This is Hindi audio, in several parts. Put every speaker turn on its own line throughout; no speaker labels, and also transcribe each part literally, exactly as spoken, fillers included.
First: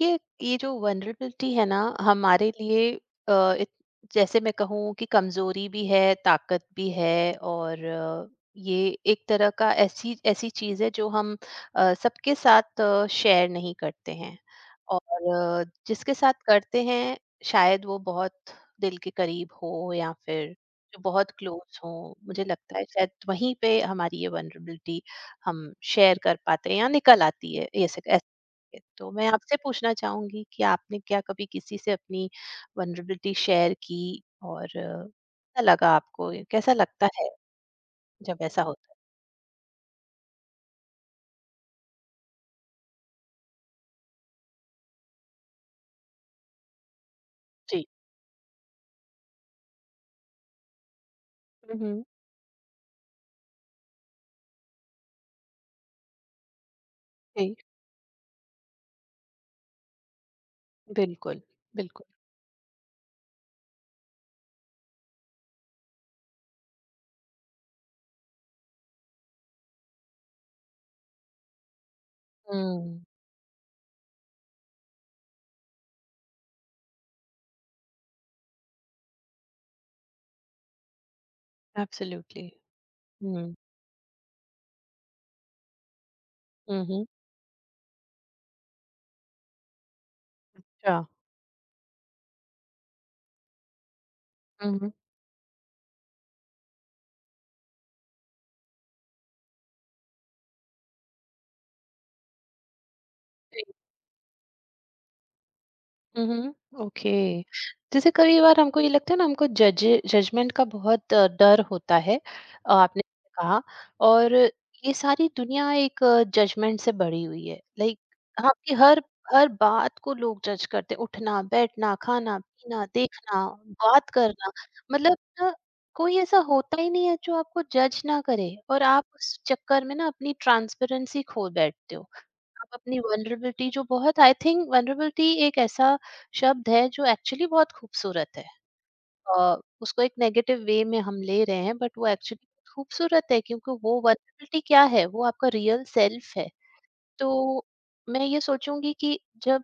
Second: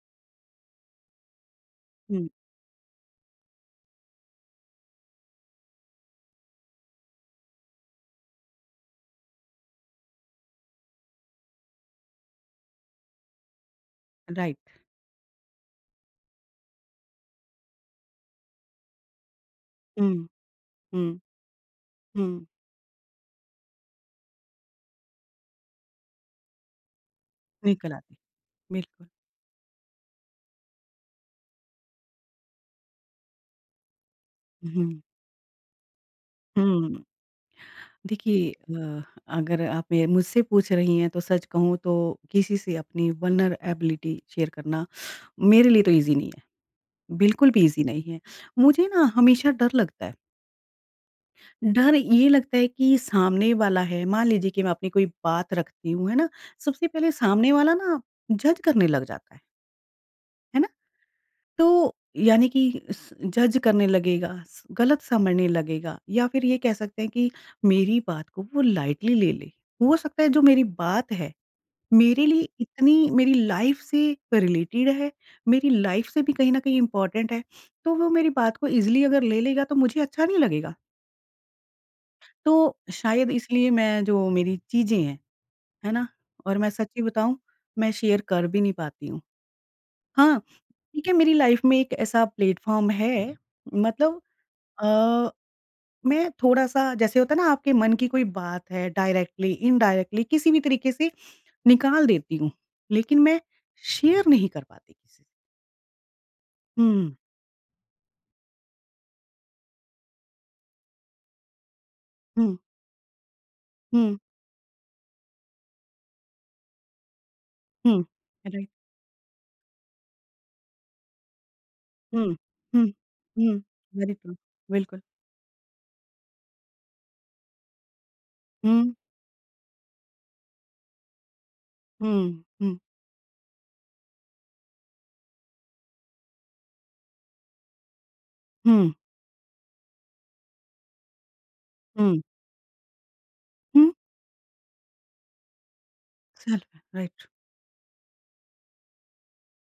ये ये जो वल्नरेबिलिटी है ना
हुँ,
हमारे लिए, अ, इत- जैसे मैं कहूँ कि कमजोरी भी है, ताकत भी है, और अ, ये एक तरह का ऐसी ऐसी चीज है जो हम अ, सबके साथ शेयर नहीं करते हैं।
राइट।
और अ, जिसके साथ करते हैं शायद वो बहुत दिल के करीब हो, या
हुँ,
फिर जो
हुँ,
बहुत क्लोज हो। मुझे
हुँ।
लगता है शायद वहीं पे हमारी ये वल्नरेबिलिटी हम शेयर कर पाते हैं, या निकल आती है, ये
निकल
ऐसे
आती,
है।
बिल्कुल।
तो मैं आपसे पूछना चाहूंगी कि आपने क्या कभी किसी से अपनी वनरेबिलिटी शेयर की, और
हुँ,
अ, कैसा लगा आपको, कैसा
हुँ।
लगता है जब
देखिए
ऐसा होता है।
अ, अगर आप मे मुझसे पूछ रही हैं तो सच कहूँ तो किसी से अपनी वल्नरेबिलिटी शेयर करना मेरे लिए तो ईज़ी नहीं है, बिल्कुल भी ईज़ी
जी।
नहीं है। मुझे ना हमेशा डर लगता है। डर
हम्म।
ये लगता है कि सामने वाला है, मान लीजिए कि मैं अपनी कोई बात रखती हूँ, है ना? सबसे पहले सामने
जी।
वाला ना जज करने लग जाता है, है ना?
बिल्कुल,
तो
बिल्कुल।
यानी कि स जज करने लगेगा, स गलत समझने लगेगा, या फिर ये कह सकते हैं कि मेरी बात को वो लाइटली ले ले। हो सकता है जो मेरी बात है, मेरे लिए
हम्म।
इतनी मेरी लाइफ़ से रिलेटेड है, मेरी लाइफ़ से भी कहीं न कहीं इम्पोर्टेंट है, तो वो मेरी बात को ईज़िली अगर ले लेगा तो मुझे अच्छा नहीं लगेगा।
एब्सोल्युटली।
तो शायद
हम्म।
इसलिए मैं जो मेरी चीज़ें हैं, है ना? और मैं सच्ची
हम्म।
बताऊँ, मैं शेयर कर भी नहीं पाती हूँ। हाँ,
या।
ठीक है, मेरी लाइफ़ में एक ऐसा प्लेटफ़ॉर्म है, मतलब
हम्म।
अ, मैं थोड़ा-सा, जैसे होता है ना, आपके मन की कोई बात है डायरेक्टली, इनडायरेक्टली किसी भी तरीके से निकाल देती हूँ, लेकिन मैं शेयर नहीं कर पाती किसी से।
हम्म। ओके।
हुँ,
जैसे कई बार हमको ये लगता है ना, हमको जज जजमेंट का बहुत अ, डर होता है।
हुँ,
अ, आपने कहा,
हुँ,
और ये सारी दुनिया एक जजमेंट से भरी हुई है, लाइक
हुँ, राइट,
आपकी हर हर बात को लोग जज करते हैं — उठना, बैठना,
हुँ,
खाना, पीना,
हुँ,
देखना,
हुँ,
बात
वेरी ट्रू,
करना।
बिल्कुल।
मतलब ना, कोई ऐसा होता ही नहीं है जो आपको जज ना करे, और
हुँ,
आप उस चक्कर में ना अपनी ट्रांसपेरेंसी खो बैठते हो।
हुँ,
आप
हुँ,
अपनी वल्नरेबिलिटी जो बहुत, आई थिंक वल्नरेबिलिटी एक ऐसा शब्द है जो एक्चुअली बहुत खूबसूरत है।
हुँ,
अ, उसको एक नेगेटिव वे में हम ले रहे हैं, बट वो
हुँ,
एक्चुअली खूबसूरत है। क्योंकि
हुँ,
वो वल्नरेबिलिटी क्या है? वो आपका रियल सेल्फ है।
सेल्फ राइट,
तो मैं ये सोचूँगी कि जब,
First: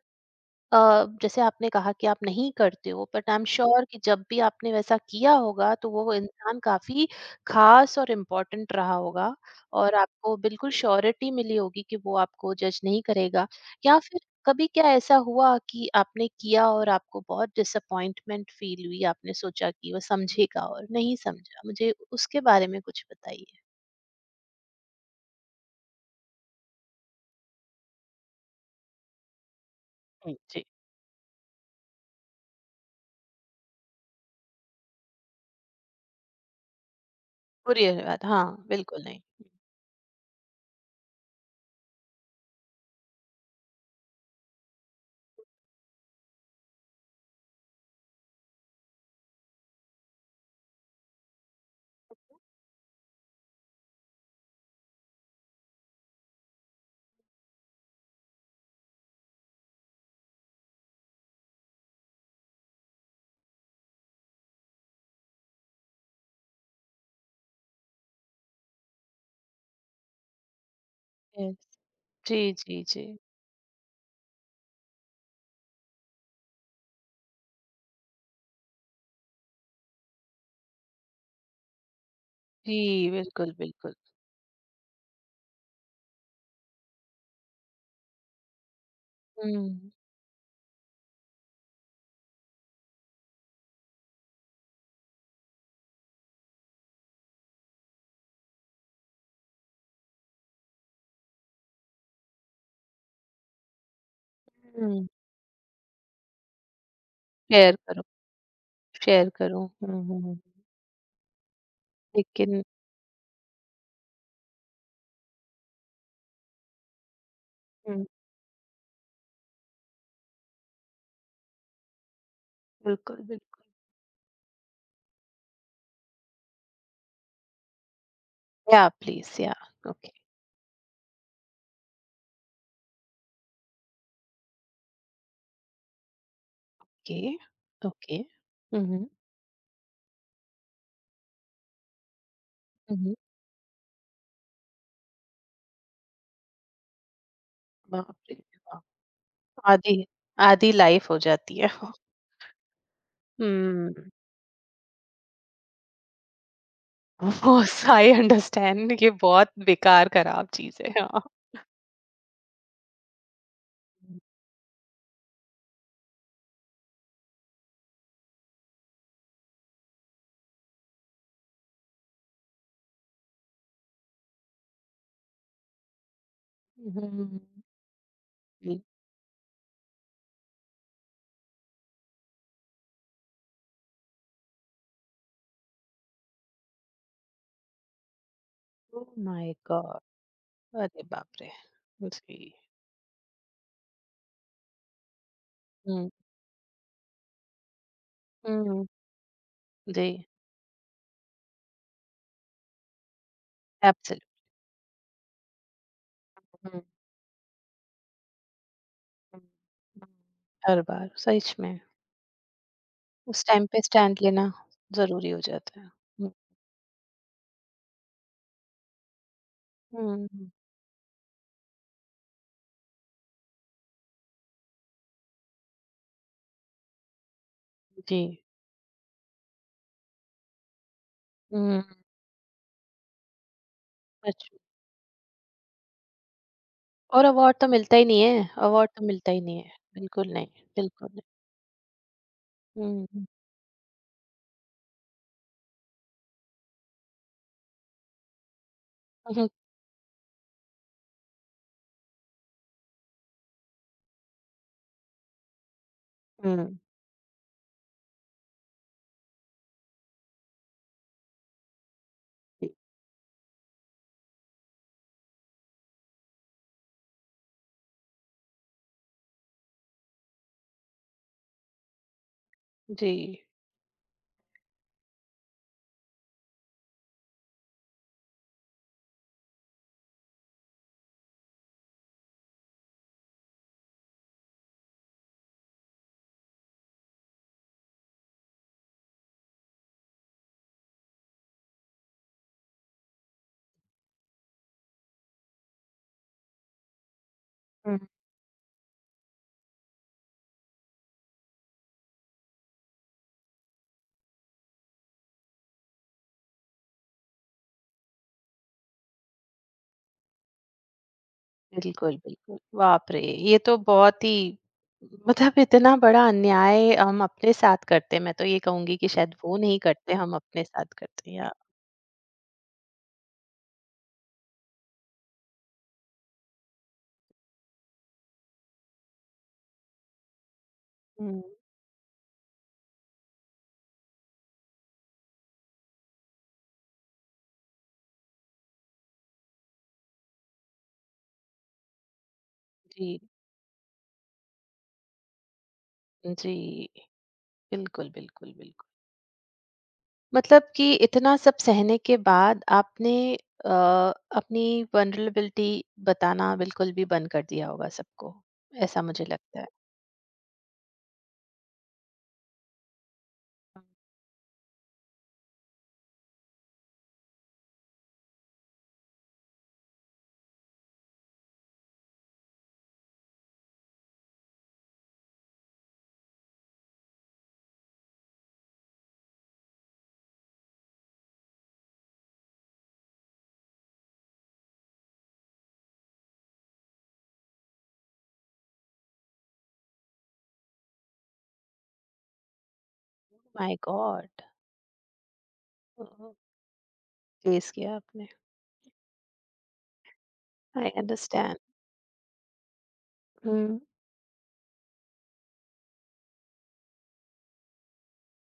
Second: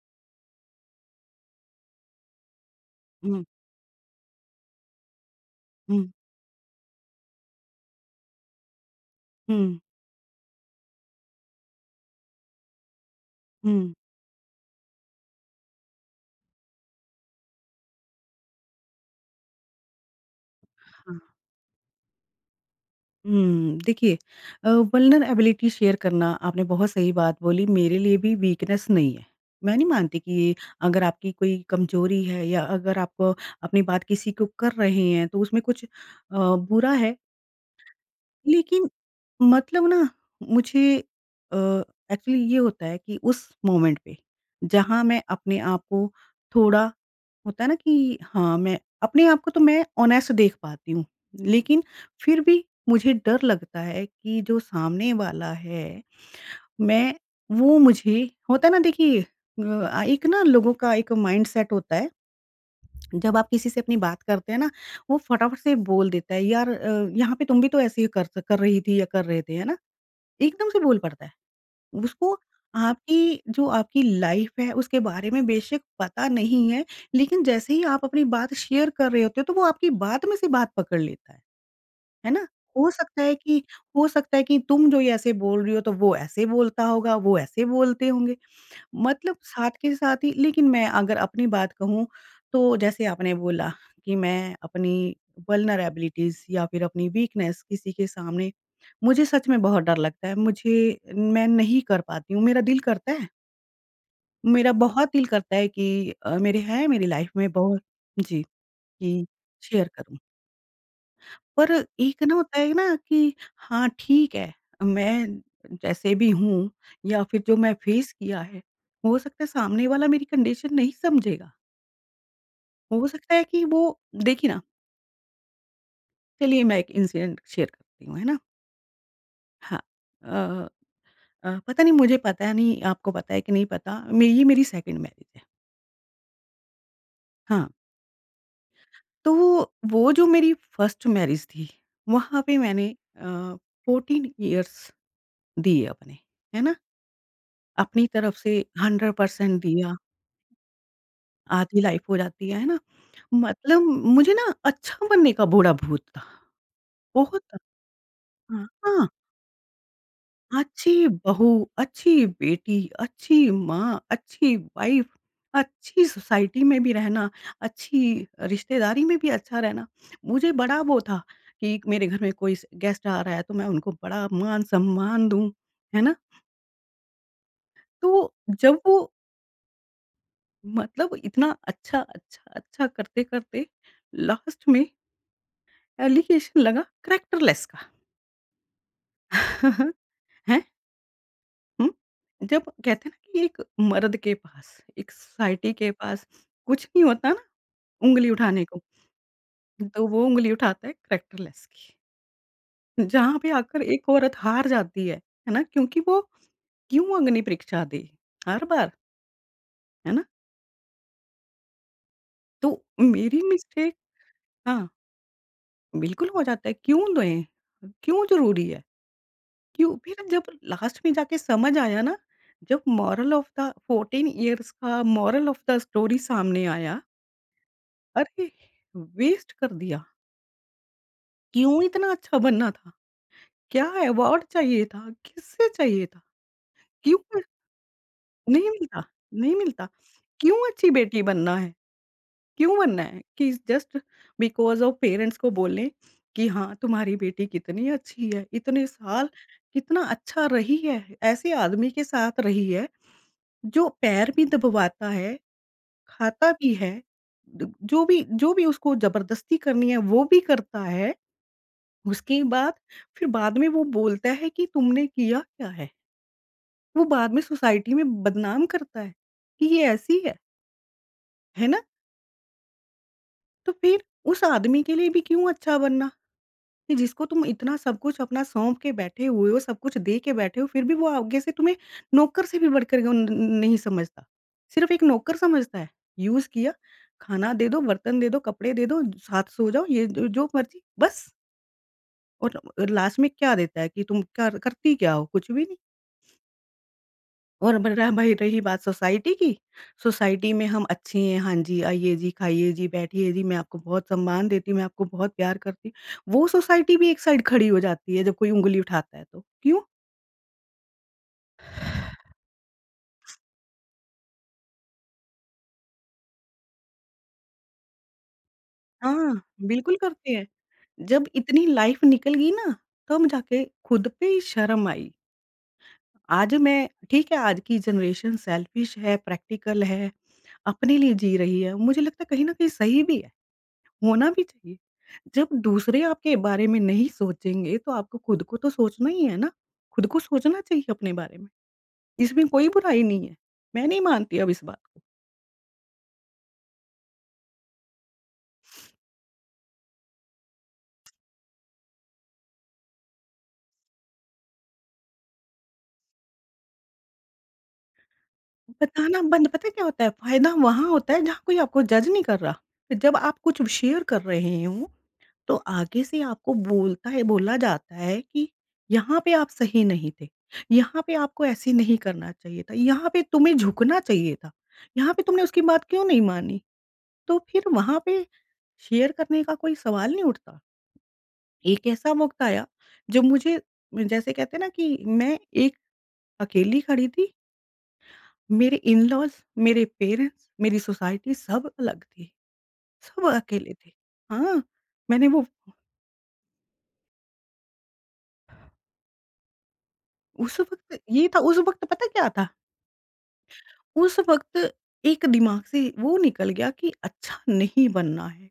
अ, जैसे आपने कहा कि आप नहीं करते हो, but I
hmm,
am sure कि जब भी आपने वैसा किया होगा तो
हुँ,
वो इंसान काफी खास और इम्पोर्टेंट रहा होगा,
हुँ,
और आपको बिल्कुल श्योरिटी मिली होगी कि वो आपको जज नहीं करेगा।
हुँ,
या फिर कभी क्या ऐसा हुआ कि आपने किया और आपको बहुत डिसअपॉइंटमेंट फील हुई, आपने सोचा कि वो समझेगा और नहीं
हाँ।
समझा? मुझे उसके बारे में कुछ बताइए।
हुँ, देखिए अ, वल्नरेबिलिटी शेयर करना, आपने बहुत सही बात बोली, मेरे लिए भी वीकनेस नहीं है। मैं नहीं मानती कि
जी
ये,
जी।
अगर आपकी कोई कमज़ोरी है या अगर आप अपनी बात किसी को कर रहे हैं, तो उसमें कुछ अ, बुरा है।
बुरी है बात, हाँ,
लेकिन,
बिल्कुल नहीं।
मतलब ना, मुझे अ, एक्चुअली ये होता है कि उस मोमेंट पे, जहाँ मैं अपने आप को थोड़ा, होता है ना, कि हाँ, मैं अपने आप को तो मैं ऑनेस्ट देख पाती हूँ, लेकिन फिर भी मुझे डर लगता है कि जो सामने वाला है, मैं वो मुझे, होता है ना, देखिए अ, एक ना, लोगों का एक माइंडसेट होता है, जब आप किसी से अपनी बात करते हैं ना, वो फटाफट से बोल देता है, "यार अ, यहाँ पे तुम भी तो ऐसे ही कर कर रही थी या कर रहे थे", है ना? एकदम से बोल पड़ता है।
Yes.
उसको
जी, जी, जी।
आपकी, जो आपकी लाइफ़ है, उसके बारे में बेशक पता नहीं है, लेकिन जैसे ही आप अपनी बात शेयर कर रहे होते हो, तो वो आपकी बात में से बात पकड़ लेता है। है ना?
जी
हो सकता है
बिल्कुल,
कि
बिल्कुल।
हो सकता है कि तुम जो ये ऐसे बोल रही हो, तो वो ऐसे बोलता होगा, वो ऐसे बोलते होंगे। मतलब साथ
हम्म।
के साथ ही, लेकिन मैं अगर अपनी बात कहूँ, तो जैसे आपने बोला कि मैं अपनी वल्नरेबिलिटीज़ या फिर अपनी वीकनेस किसी के सामने, मुझे सच में बहुत डर लगता है। मुझे, मैं नहीं कर पाती हूँ, मेरा दिल करता है, मेरा
हुँ,
बहुत दिल करता है कि अ, मेरे हैं, मेरी लाइफ़ में
शेयर
बहुत,
करो।
जी, कि
शेयर करो।
शेयर
हुँ,
करूँ।
हुँ, हुँ।
पर एक ना, होता
लेकिन
है ना, कि हाँ ठीक है, मैं जैसे भी हूँ या फिर जो मैं
हुँ,
फेस किया है, हो सकता है सामने वाला मेरी कंडीशन नहीं समझेगा। हो
बिल्कुल,
सकता है कि
बिल्कुल।
वो, देखिए ना, चलिए मैं एक इंसिडेंट शेयर करती हूँ, है ना?
या, प्लीज़, या।
हाँ।
ओके,
अ अ, पता नहीं, मुझे पता नहीं आपको पता है कि नहीं पता, मे ये मेरी सेकंड मैरिज है।
ओके,
हाँ,
ओके। हुँ, हुँ,
तो वो जो मेरी फर्स्ट मैरिज थी, वहाँ पे मैंने
हुँ, हुँ।
अ, फोर्टीन इयर्स दिए अपने, है ना? अपनी
बाप रे
तरफ से
बाप!
हंड्रेड परसेंट दिया,
आधी आधी लाइफ़ हो जाती है।
आधी लाइफ हो जाती है, है ना? मतलब,
हुँ,
मुझे ना अच्छा बनने का बड़ा भूत था, बहुत था।
बस आई
हाँ।
अंडरस्टैंड
हाँ,
ये बहुत बेकार खराब चीज़ है।
अच्छी
हाँ।
बहू, अच्छी बेटी, अच्छी माँ, अच्छी वाइफ़, अच्छी सोसाइटी में भी रहना, अच्छी रिश्तेदारी में भी अच्छा रहना। मुझे बड़ा वो था कि मेरे घर में कोई स गेस्ट आ रहा है तो मैं उनको बड़ा मान-सम्मान दूँ, है ना?
हुँ,
तो जब वो, मतलब, इतना अच्छा, अच्छा, अच्छा करते-करते, लास्ट में एलिगेशन लगा कैरेक्टरलेस का।
Oh my God!
हैं?
अरे बाप रे!
हुँ?
जी।
जब कहते हैं ना कि एक मर्द के पास, एक सोसाइटी के
हुँ,
पास कुछ नहीं होता ना उंगली उठाने को,
हुँ,
तो
जी,
वो उंगली उठाता है कैरेक्टरलेस की। जहाँ पे आकर एक
एब्सोल्यूट।
औरत हार जाती है, है ना? क्योंकि वो,
हुँ,
क्यों अग्नि परीक्षा दे हर बार,
हुँ, हुँ।
है ना?
हर बार सच में।
तो मेरी
उस टाइम पे
मिस्टेक,
स्टैंड लेना
हाँ,
ज़रूरी हो जाता है।
बिल्कुल
हुँ,
हो जाता है, क्यों दें? क्यों ज़रूरी है? क्यों,
हुँ,
फिर जब
हुँ,
लास्ट में जाके समझ आया ना, जब moral of the fourteen years का, मोरल ऑफ द स्टोरी सामने आया,
जी।
अरे! वेस्ट कर दिया। क्यों
हुँ,
इतना अच्छा बनना था? क्या अवार्ड
सच में।
चाहिए था? किससे चाहिए था? क्यों,
और अवार्ड तो मिलता ही नहीं है,
नहीं
अवार्ड
मिलता,
तो मिलता ही
नहीं
नहीं है।
मिलता।
बिल्कुल नहीं,
क्यों अच्छी
बिल्कुल
बेटी
नहीं।
बनना है? क्यों बनना
हुँ,
है?
हुँ,
कि जस्ट बिकॉज़ ऑफ पेरेंट्स को बोले कि हाँ, तुम्हारी बेटी कितनी अच्छी है, इतने साल कितना अच्छा रही है, ऐसे आदमी के साथ रही है। जो पैर भी दबवाता है, खाता
हुँ,
भी
हुँ,
है, द जो भी जो भी उसको ज़बरदस्ती करनी है वो भी करता है, उसके
जी,
बाद, फिर बाद में वो बोलता है कि तुमने किया क्या है? वो बाद में सोसाइटी में बदनाम करता है, कि ये ऐसी है, है ना?
जी।
तो फिर उस आदमी के लिए भी क्यों अच्छा बनना? कि जिसको तुम इतना सब कुछ अपना सौंप के बैठे हुए हो, सब कुछ दे के बैठे हो, फिर भी वो आगे से तुम्हें नौकर से भी बढ़कर वो न न नहीं समझता। सिर्फ़ एक नौकर समझता है। यूज़ किया, खाना दे दो, बर्तन दे दो, कपड़े दे दो, साथ सो जाओ, ये जो जो मर्ज़ी, बस, और लास्ट में क्या देता है कि तुम क्या करती क्या हो? कुछ भी नहीं। और ब
हुँ,
रहा भई, रही बात सोसाइटी की, सोसाइटी में हम अच्छे हैं, हाँ जी, आइए जी, खाइए जी, बैठिए जी, मैं आपको बहुत सम्मान देती हूँ, मैं आपको बहुत प्यार करती हूँ। वो सोसाइटी भी एक साइड खड़ी हो जाती है जब कोई उँगली उठाता है तो। क्यों?
बिल्कुल, बिल्कुल। बाप रे! ये तो बहुत ही, मतलब इतना बड़ा अन्याय हम अपने साथ करते हैं, मैं तो ये कहूँगी कि शायद
हाँ,
वो नहीं
बिल्कुल
करते,
करते
हम
हैं।
अपने साथ
जब
करते हैं, या?
इतनी लाइफ निकल गई ना, तब जाके खुद पे ही शर्म आई। आज मैं ठीक है, आज की जनरेशन सेल्फिश है, प्रैक्टिकल है, अपने लिए जी
हुँ,
रही है, मुझे लगता है कहीं न कहीं सही भी है। होना भी चाहिए। जब दूसरे आपके बारे में नहीं सोचेंगे तो आपको खुद को तो सोचना ही है ना। खुद को सोचना चाहिए अपने बारे में। इसमें कोई बुराई
जी,
नहीं है। मैं नहीं मानती अब इस बात को।
जी। बिल्कुल, बिल्कुल, बिल्कुल। मतलब कि इतना सब सहने के बाद आपने अ, अपनी वल्नरेबिलिटी बताना बिल्कुल भी बंद कर दिया होगा सबको, ऐसा
बताना
मुझे
बंद,
लगता
पता
है।
है क्या होता है? फ़ायदा वहाँ होता है जहाँ कोई आपको जज नहीं कर रहा। जब आप कुछ शेयर कर रहे हो, तो आगे से आपको बोलता है बोला जाता है कि यहाँ पे आप सही नहीं थे। यहाँ पे आपको ऐसे नहीं करना चाहिए था। यहाँ पे तुम्हें झुकना चाहिए था। यहाँ पे तुमने उसकी बात क्यों नहीं मानी? तो फिर वहाँ पे शेयर करने का कोई सवाल नहीं उठता। एक ऐसा वक़्त आया जो मुझे, जैसे कहते हैं ना कि मैं एक अकेली खड़ी थी, मेरे इन-लॉज़, मेरे पेरेंट्स, मेरी सोसाइटी, सब अलग थी, सब अकेले
माय
थे।
गॉड!
हाँ, मैंने वो,
फेस किया आपने।
उस
आई
वक़्त ये था, उस
अंडरस्टैंड।
वक़्त पता क्या था?
हुँ,
उस वक़्त एक दिमाग से वो निकल गया कि अच्छा नहीं बनना है।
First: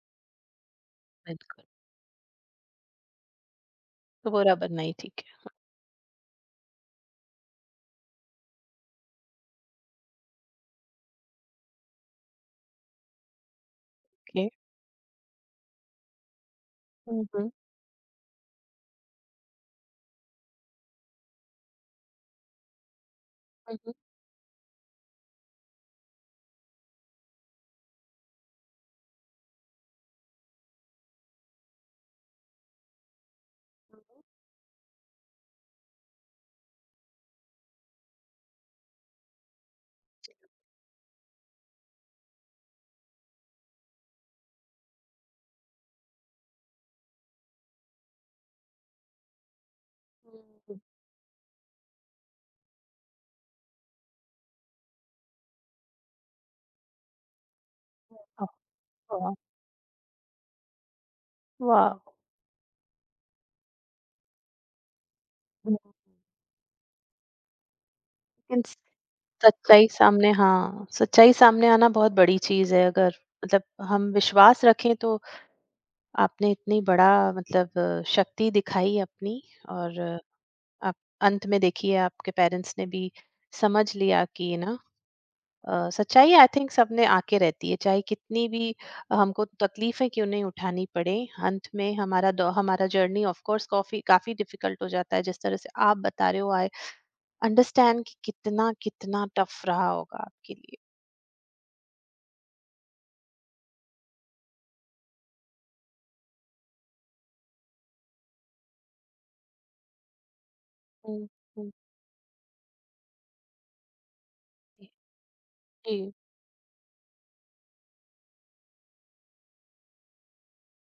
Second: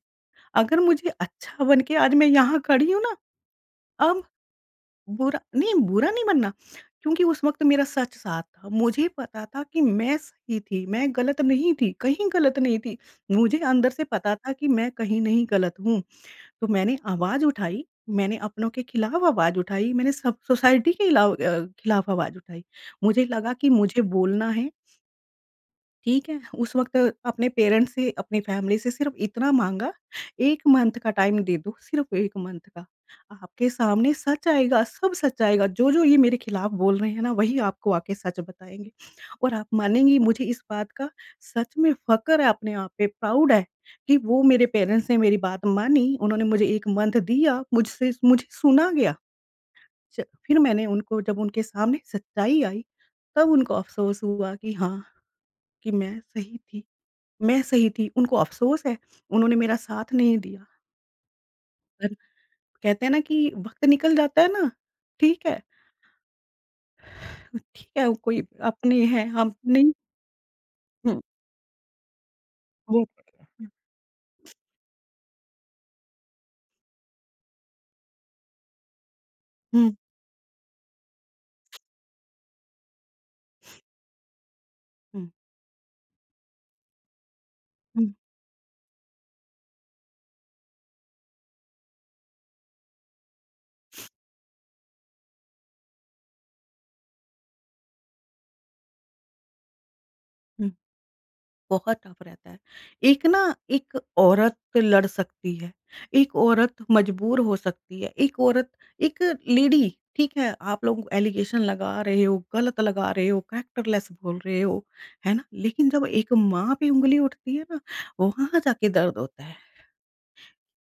अगर मुझे
बिल्कुल।
अच्छा बन के आज मैं यहाँ खड़ी हूँ ना, अब,
तो बुरा बनना ही ठीक
बुरा
है।
नहीं, बुरा नहीं बनना, क्योंकि उस वक़्त मेरा सच साथ था। मुझे पता था कि मैं सही थी, मैं गलत नहीं थी, कहीं गलत नहीं थी। मुझे अंदर से पता
ओके।
था कि मैं कहीं नहीं गलत हूँ। तो मैंने
हुँ,
आवाज़
हुँ,
उठाई, मैंने अपनों के खिलाफ आवाज़ उठाई, मैंने सब सोसाइटी के इलाव अ, खिलाफ आवाज़ उठाई। मुझे लगा कि
हुँ, हुँ,
मुझे बोलना है, ठीक है, उस वक़्त अपने पेरेंट्स से, अपनी फैमिली से सिर्फ़ इतना माँगा, एक मंथ का टाइम दे दो, सिर्फ़ एक मंथ का। आपके सामने
हुँ,
सच आएगा, सब सच आएगा, जो-जो ये मेरे खिलाफ़ बोल रहे हैं ना, वही आपको आके सच बताएँगे। और आप मानेंगी, मुझे इस बात का सच में फ़क्र है अपने आप पे, प्राउड है कि वो, मेरे पेरेंट्स ने मेरी बात मानी, उन्होंने मुझे एक मंथ दिया, मुझसे मुझे सुना गया। च फिर
हुँ।
मैंने उनको, जब उनके सामने सच्चाई आई, तब उनको अफ़सोस हुआ कि हाँ, कि मैं सही थी। मैं सही थी, उनको अफ़सोस है,
वाह!
उन्होंने मेरा साथ नहीं दिया।
वाह!
पर कहते हैं ना कि वक़्त निकल जाता है ना, ठीक है,
हुँ,
ठीक है, कोई
लेकिन
अपने हैं, हम
सच्चाई
नहीं,
सामने, हाँ,
हुँ,
सच्चाई सामने आना बहुत बड़ी चीज़ है,
वो,
अगर
हुँ,
मतलब हम विश्वास रखें तो। आपने इतनी बड़ा मतलब अ, शक्ति दिखाई अपनी,
हुँ,
और अ, आप अंत में देखिए आपके पेरेंट्स ने भी समझ लिया कि ना,
हुँ,
अ, सच्चाई आई थिंक सबने आके रहती है, चाहे
हुँ,
कितनी भी हमको तकलीफें क्यों नहीं उठानी पड़े। अंत में हमारा दौ- हमारा जर्नी ऑफ कोर्स काफी काफी डिफिकल्ट हो जाता है, जिस तरह से आप बता रहे हो आई अंडरस्टैंड कि कितना कितना टफ रहा होगा आपके
हुँ।
लिए।
बहुत टफ रहता है। एक ना, एक औरत लड़ सकती है, एक औरत मजबूर हो सकती है, एक औरत, एक लेडी, ठीक है, आप लोग
हम्म,
एलिगेशन
हम्म,
लगा रहे हो, गलत लगा रहे हो, कैरेक्टरलेस बोल रहे हो,
जी
है ना? लेकिन जब
जी,
एक माँ पे ऊँगली उठती है ना, वहाँ जाके दर्द होता है।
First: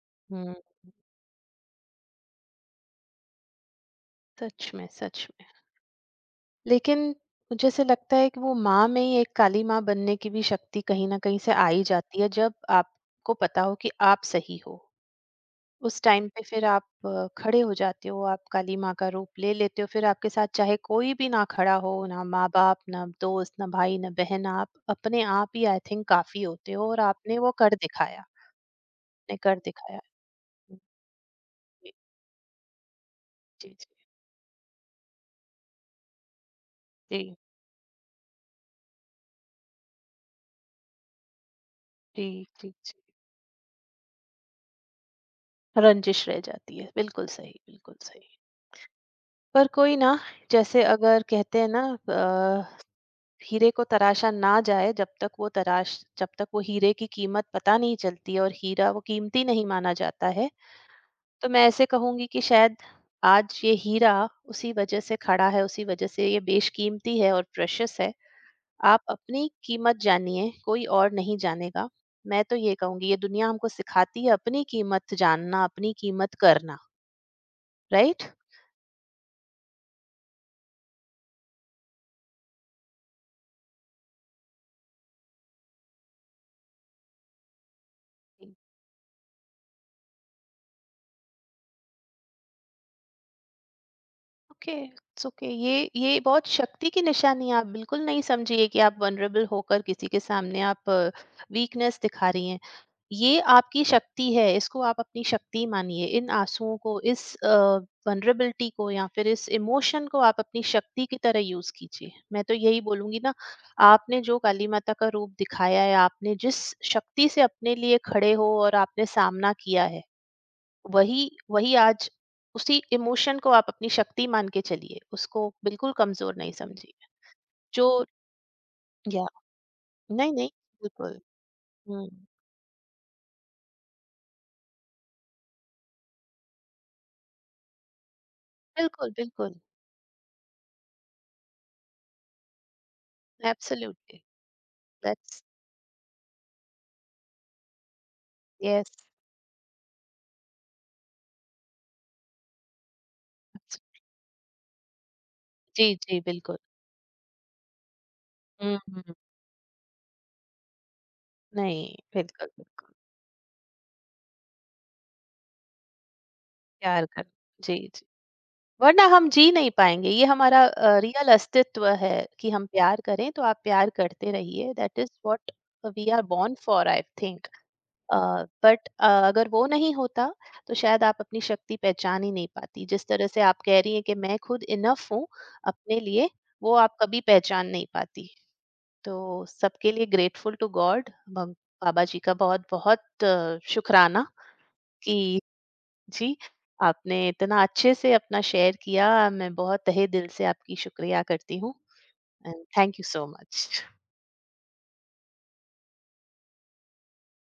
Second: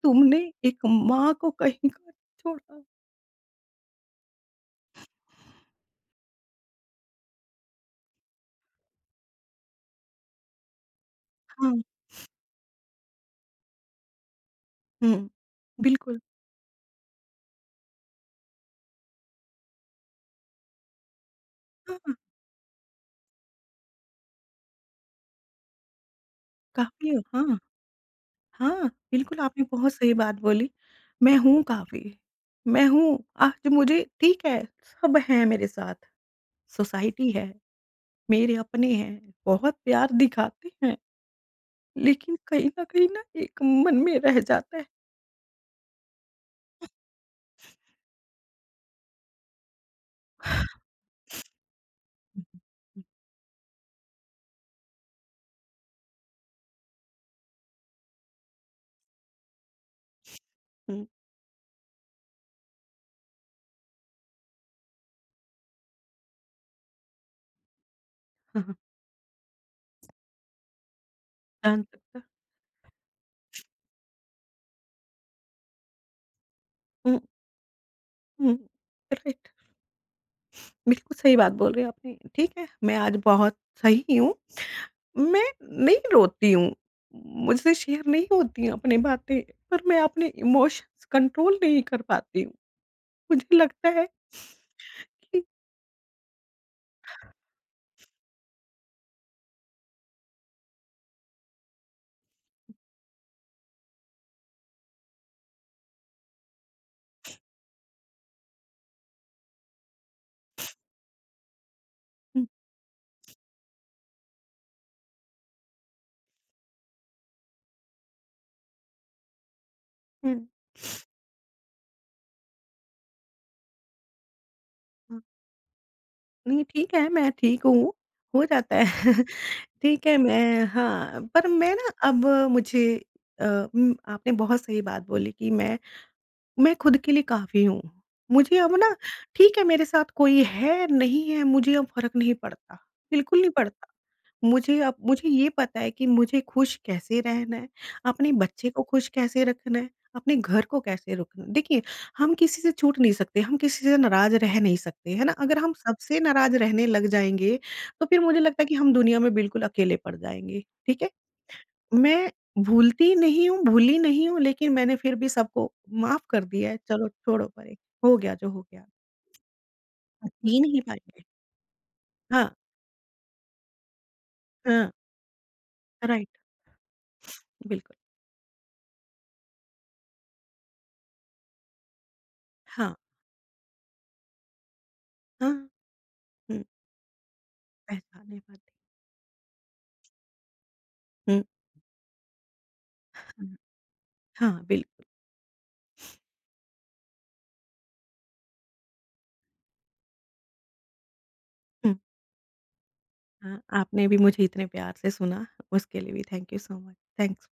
तुमने
हम्म।
एक माँ को कहीं का छोड़ा।
सच में, सच में। लेकिन मुझे ऐसे लगता है कि वो माँ में ही एक काली माँ बनने की भी शक्ति कहीं न कहीं से आ
हाँ,
ही जाती है, जब आपको पता हो कि आप सही हो।
हुँ।
उस
बिल्कुल,
टाइम पे फिर आप अ, खड़े हो जाते हो, आप काली माँ का रूप ले लेते हो, फिर आपके साथ चाहे कोई भी ना खड़ा हो,
हाँ,
ना माँ-बाप, ना दोस्त, ना भाई, ना बहन, आप अपने आप ही आई थिंक काफ़ी होते हो, और
काफ़ी,
आपने वो
हाँ।
कर दिखाया,
हाँ,
आपने
बिल्कुल
कर
आपने बहुत
दिखाया।
सही बात बोली। मैं हूँ
जी,
काफ़ी, मैं हूँ, आज
जी, जी,
मुझे, ठीक है, सब हैं मेरे साथ, सोसाइटी
जी,
है, मेरे अपने हैं, बहुत प्यार दिखाते हैं,
जी,
लेकिन कहीं
जी,
न
जी।
कहीं ना एक मन में रह जाता है।
रंजिश रह जाती है, बिल्कुल सही, बिल्कुल सही। पर कोई ना, जैसे अगर कहते हैं ना, अ, हीरे को तराशा ना जाए, जब तक वो तराश जब तक वो हीरे की कीमत पता नहीं चलती है और हीरा वो कीमती नहीं माना जाता है।
हुँ,
तो मैं ऐसे कहूंगी कि शायद आज ये हीरा उसी वजह से खड़ा है, उसी वजह से ये बेशकीमती है और प्रेशियस है।
हाँ।
आप अपनी कीमत जानिए, कोई और नहीं
जान
जानेगा।
सकता,
मैं तो ये कहूंगी ये दुनिया हमको सिखाती है अपनी कीमत जानना, अपनी कीमत करना।
हुँ,
राइट।
हुँ, राइट, बिल्कुल सही बात बोल रहे हैं आपने। ठीक है, मैं आज बहुत सही हूँ। मैं नहीं रोती हूँ, मुझसे शेयर नहीं होती अपनी बातें, पर मैं अपने इमोशंस कंट्रोल नहीं कर पाती हूँ। मुझे लगता है
ओके, इट्स
कि,
ओके। ये ये बहुत शक्ति की निशानी है। आप बिल्कुल नहीं समझिए कि आप वनरेबल होकर किसी के सामने आप वीकनेस दिखा रही हैं। ये आपकी शक्ति है, इसको आप अपनी शक्ति मानिए। इन आंसुओं को, इस वनरेबिलिटी को, या फिर इस इमोशन को आप अपनी शक्ति की तरह यूज कीजिए,
हुँ,
मैं तो यही बोलूंगी ना। आपने जो काली माता का रूप दिखाया है, आपने जिस शक्ति से अपने लिए खड़े हो और आपने सामना किया है,
हुँ,
वही वही आज, उसी इमोशन को आप अपनी शक्ति मान के चलिए,
हुँ,
उसको बिल्कुल कमजोर नहीं
नहीं ठीक
समझिए।
है, मैं ठीक
जो,
हूँ, हो जाता है।
या।
ठीक है,
नहीं, नहीं।
मैं,
बिल्कुल।
हाँ, पर मैं ना
हम्म,
अब मुझे, अ, उम, आपने बहुत सही बात बोली कि मैं मैं खुद के लिए काफ़ी हूँ। मुझे अब ना,
बिल्कुल,
ठीक
बिल्कुल।
है, मेरे साथ कोई है, नहीं है, मुझे अब फ़र्क नहीं पड़ता, बिल्कुल नहीं पड़ता।
एब्सोल्युटली।
मुझे अब मुझे
दैट्स।
ये पता है कि मुझे खुश कैसे रहना है, अपने बच्चे को
यस।
खुश कैसे रखना है, अपने घर को कैसे रखना है। देखिए, हम किसी से छूट नहीं सकते, हम किसी से नाराज़ रह नहीं सकते, है ना? अगर हम
जी,
सबसे
जी
नाराज़
बिल्कुल।
रहने लग जाएँगे, तो फिर मुझे लगता है कि
हम्म,
हम
हम्म,
दुनिया में बिल्कुल अकेले पड़ जाएँगे, ठीक है?
नहीं
मैं
बिल्कुल, बिल्कुल।
भूलती नहीं हूँ, भूली नहीं हूँ, लेकिन मैंने फिर भी सबको माफ़ कर दिया है,
प्यार
चलो
कर।
छोड़ो परे,
जी, जी।
हो गया जो हो गया,
वरना हम जी नहीं पाएंगे। ये
जी
हमारा
नहीं पाएँगे।
रियल अस्तित्व है
हाँ,
कि हम प्यार करें, तो आप प्यार करते रहिए,
हाँ,
that is what we are
right,
born for I think.
बिल्कुल,
बट अगर वो नहीं होता तो शायद आप अपनी शक्ति पहचान ही नहीं पाती,
हाँ,
जिस तरह से आप कह रही हैं कि मैं खुद इनफ हूँ
हाँ,
अपने लिए,
हुँ,
वो आप कभी पहचान नहीं पाती।
पहचाने वाली,
तो सबके लिए ग्रेटफुल टू गॉड।
हुँ,
बाबा जी का बहुत बहुत
हाँ,
अ, शुक्राना
हाँ, बिल्कुल,
कि जी, आपने इतना अच्छे से अपना शेयर किया, मैं बहुत तहे दिल से आपकी शुक्रिया करती हूँ।
हुँ,
एंड थैंक यू सो
हाँ,
मच।
आपने भी मुझे इतने प्यार से सुना, उसके लिए भी thank you so much, thanks.